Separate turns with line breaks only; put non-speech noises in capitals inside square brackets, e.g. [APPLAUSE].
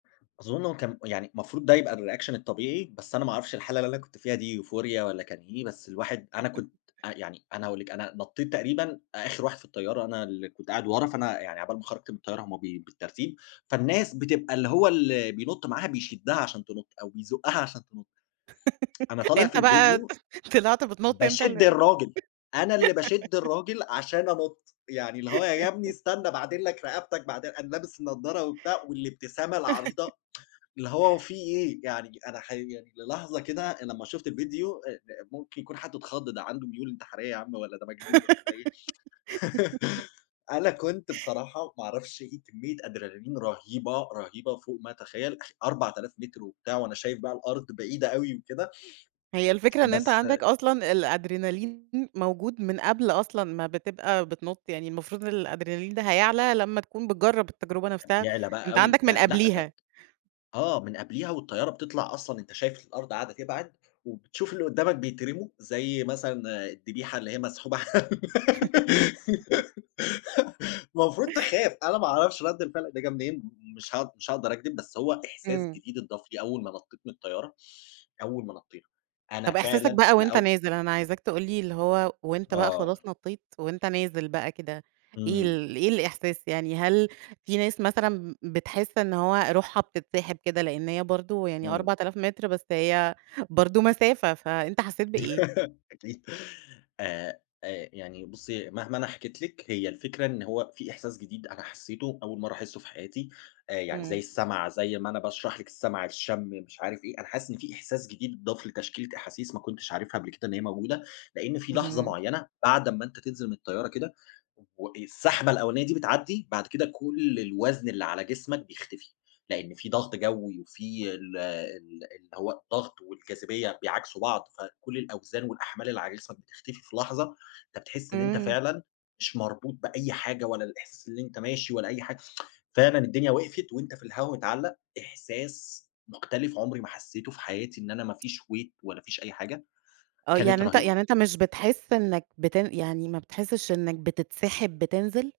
أظُنّ هو كان يعني مفروض ده يبقى الReaction الطبيعي، بس أنا ما أعرفش الحالة اللي أنا كنت فيها دي Euphoria والّا كان إيه، بس الواحد أنا
[LAUGHS]
كنت يعني أنا أقول لِك أنا نطّيت تقريبًا آخر واحد في الطّيّارة، أنا اللي كنت قاعد ورا، فأنا يعني عقبال ما خرجت من الطّيّارة هُم بي بالترتيب، فالناس بتبقى اللي هو ال بينُطّ معاها، بيشدّها عشان تنُطّ، أو بيزوقّها عشان تنُطّ. [TSK] أنا
[LAUGHS]
طالع في
أنت بَقَى
الفيديو،
طلعت بتنُطّ أنت
باشد
ال
الراجل، أنا اللي باشد
[LAUGHS]
الراجل، عشان أنُطّ، يعني اللي هو يا ابني
[LAUGHS]
استنى باعدل لك رقبتك، بعد أنا لابس النَّضَّارة وبتاع، والإبتسامة
[LAUGHS]
العريضة [TSK] اللي هو في إيه، يعني أنا حي يعني للحظة كده لمّا شُفت الفيديو آآ أ ممكن يكون حد اتخضّ، ده عنده ميول انتحاريّة يا عمّ، والّا ده مجنون ولا ده إيه. [TSK]
[LAUGHS]
[LAUGHS] أنا كنت بصراحة ما أعرفش إيه كمية أدرينالين رهيبة، رهيبة فوق ما أتخيل أخ 4000 متر وبتاع، وأنا شايف بقى الأرض بعيدة أوي وكده
هي
[TSK]
الفكرة إن أنت
بس
عندك أصلًا الأدرينالين، موجود من قبل أصلًا ما بتبقى بتنُطّ، يعني المفروض إن الأدرينالين ده هيعلى لمّا تكون بتجرب التجربة نفسها،
يعلى بَقَى
أنت
أوي،
عندك من
ده لأ، ده ت
قبليها.
آه، من قبليها والطَّيَّارة بتطلع أصلًا أنت شايف الأرض قاعدة تبعد، وبتشوف اللي قُدّامك بيترموا، زي مثلًا الدّبيحة اللي هي مسحوبة
[LAUGHS]
[LAUGHS] المفروض تخاف، أنا ما أعرفش رَدّ الفعل ده جه منين، م مش ها مش هاقدر أكدب، بس هو إحساس
إمم.
جديد اتضاف لي، أول ما نَطّيت من الطَّيَّارة، أول ما نَطّينا، أنا
طب إحساسك
فعلًا
بقى وأنت
لأو
نازل، أنا عايزاك تقول لي اللي هو وأنت بقى
آه.
خلاص نطّيت، وأنت نازل بقى كده، إيه
إمم.
ال إيه الإحساس، يعني هل في ناس مثلًا ب بتحِسّ إن هو رُوحها بتتسحب كده، لإن هي برضه يعني
إمم.
4000 متر، بس هي برضه مسافة، فأنت حَسَّيت بإيه؟
[LAUGHS] أكيد، آآ، آآ يعني بُصي مهما أنا حكيت لِك هي الفكرة إن هو في إحساس جديد أنا حسّيتُه، أول مرة أحسُّه في حياتي، آآ يعني زي
إمم.
السّمع، زي ما أنا باشرح لِك السّمع، الشّمّ مش عارف إيه، أنا حاسس إن فيه إحساس جديد اتضاف لتشكيلة أحاسيس ما كُنتش عارفها قبل كده إن هي موجودة، لإن في لحظة
اهم.
مُعيّنة، بعد أما أنت تنزل من الطّيّارة كده، و السَّحبة الأولانية دي بتعدي، بعد كده كُلّ الوزن اللي على جسمك بيختفي، لإن في ضغط جَوِّي، وفي ال ال اللي هو الضّغط والجاذبيّة بيعاكسوا بعض، فكُلّ الأوزان والأحمال اللي على جسمك بتختفي في لحظة، أنت بتِحسّ إن أنت
إمم.
فعلًا مش مربوط بأي حاجة، ولا الإحساس اللي أنت ماشي ولا أي حاجة [TSK] فعلًا الدنيا وقفت، وانت في الهوا متعلِّق، إحساس مختلف عمري ما حسّيتُه في حياتي، إن أنا ما فيش Weight ولا فيش أي حاجة،
آه،
كانت
يعني أنت
رهيبة.
يعني أنت مش بتحِسّ إنّك بتن يعني ما بتحِسِّش إنك بتتسحِب بتنزل؟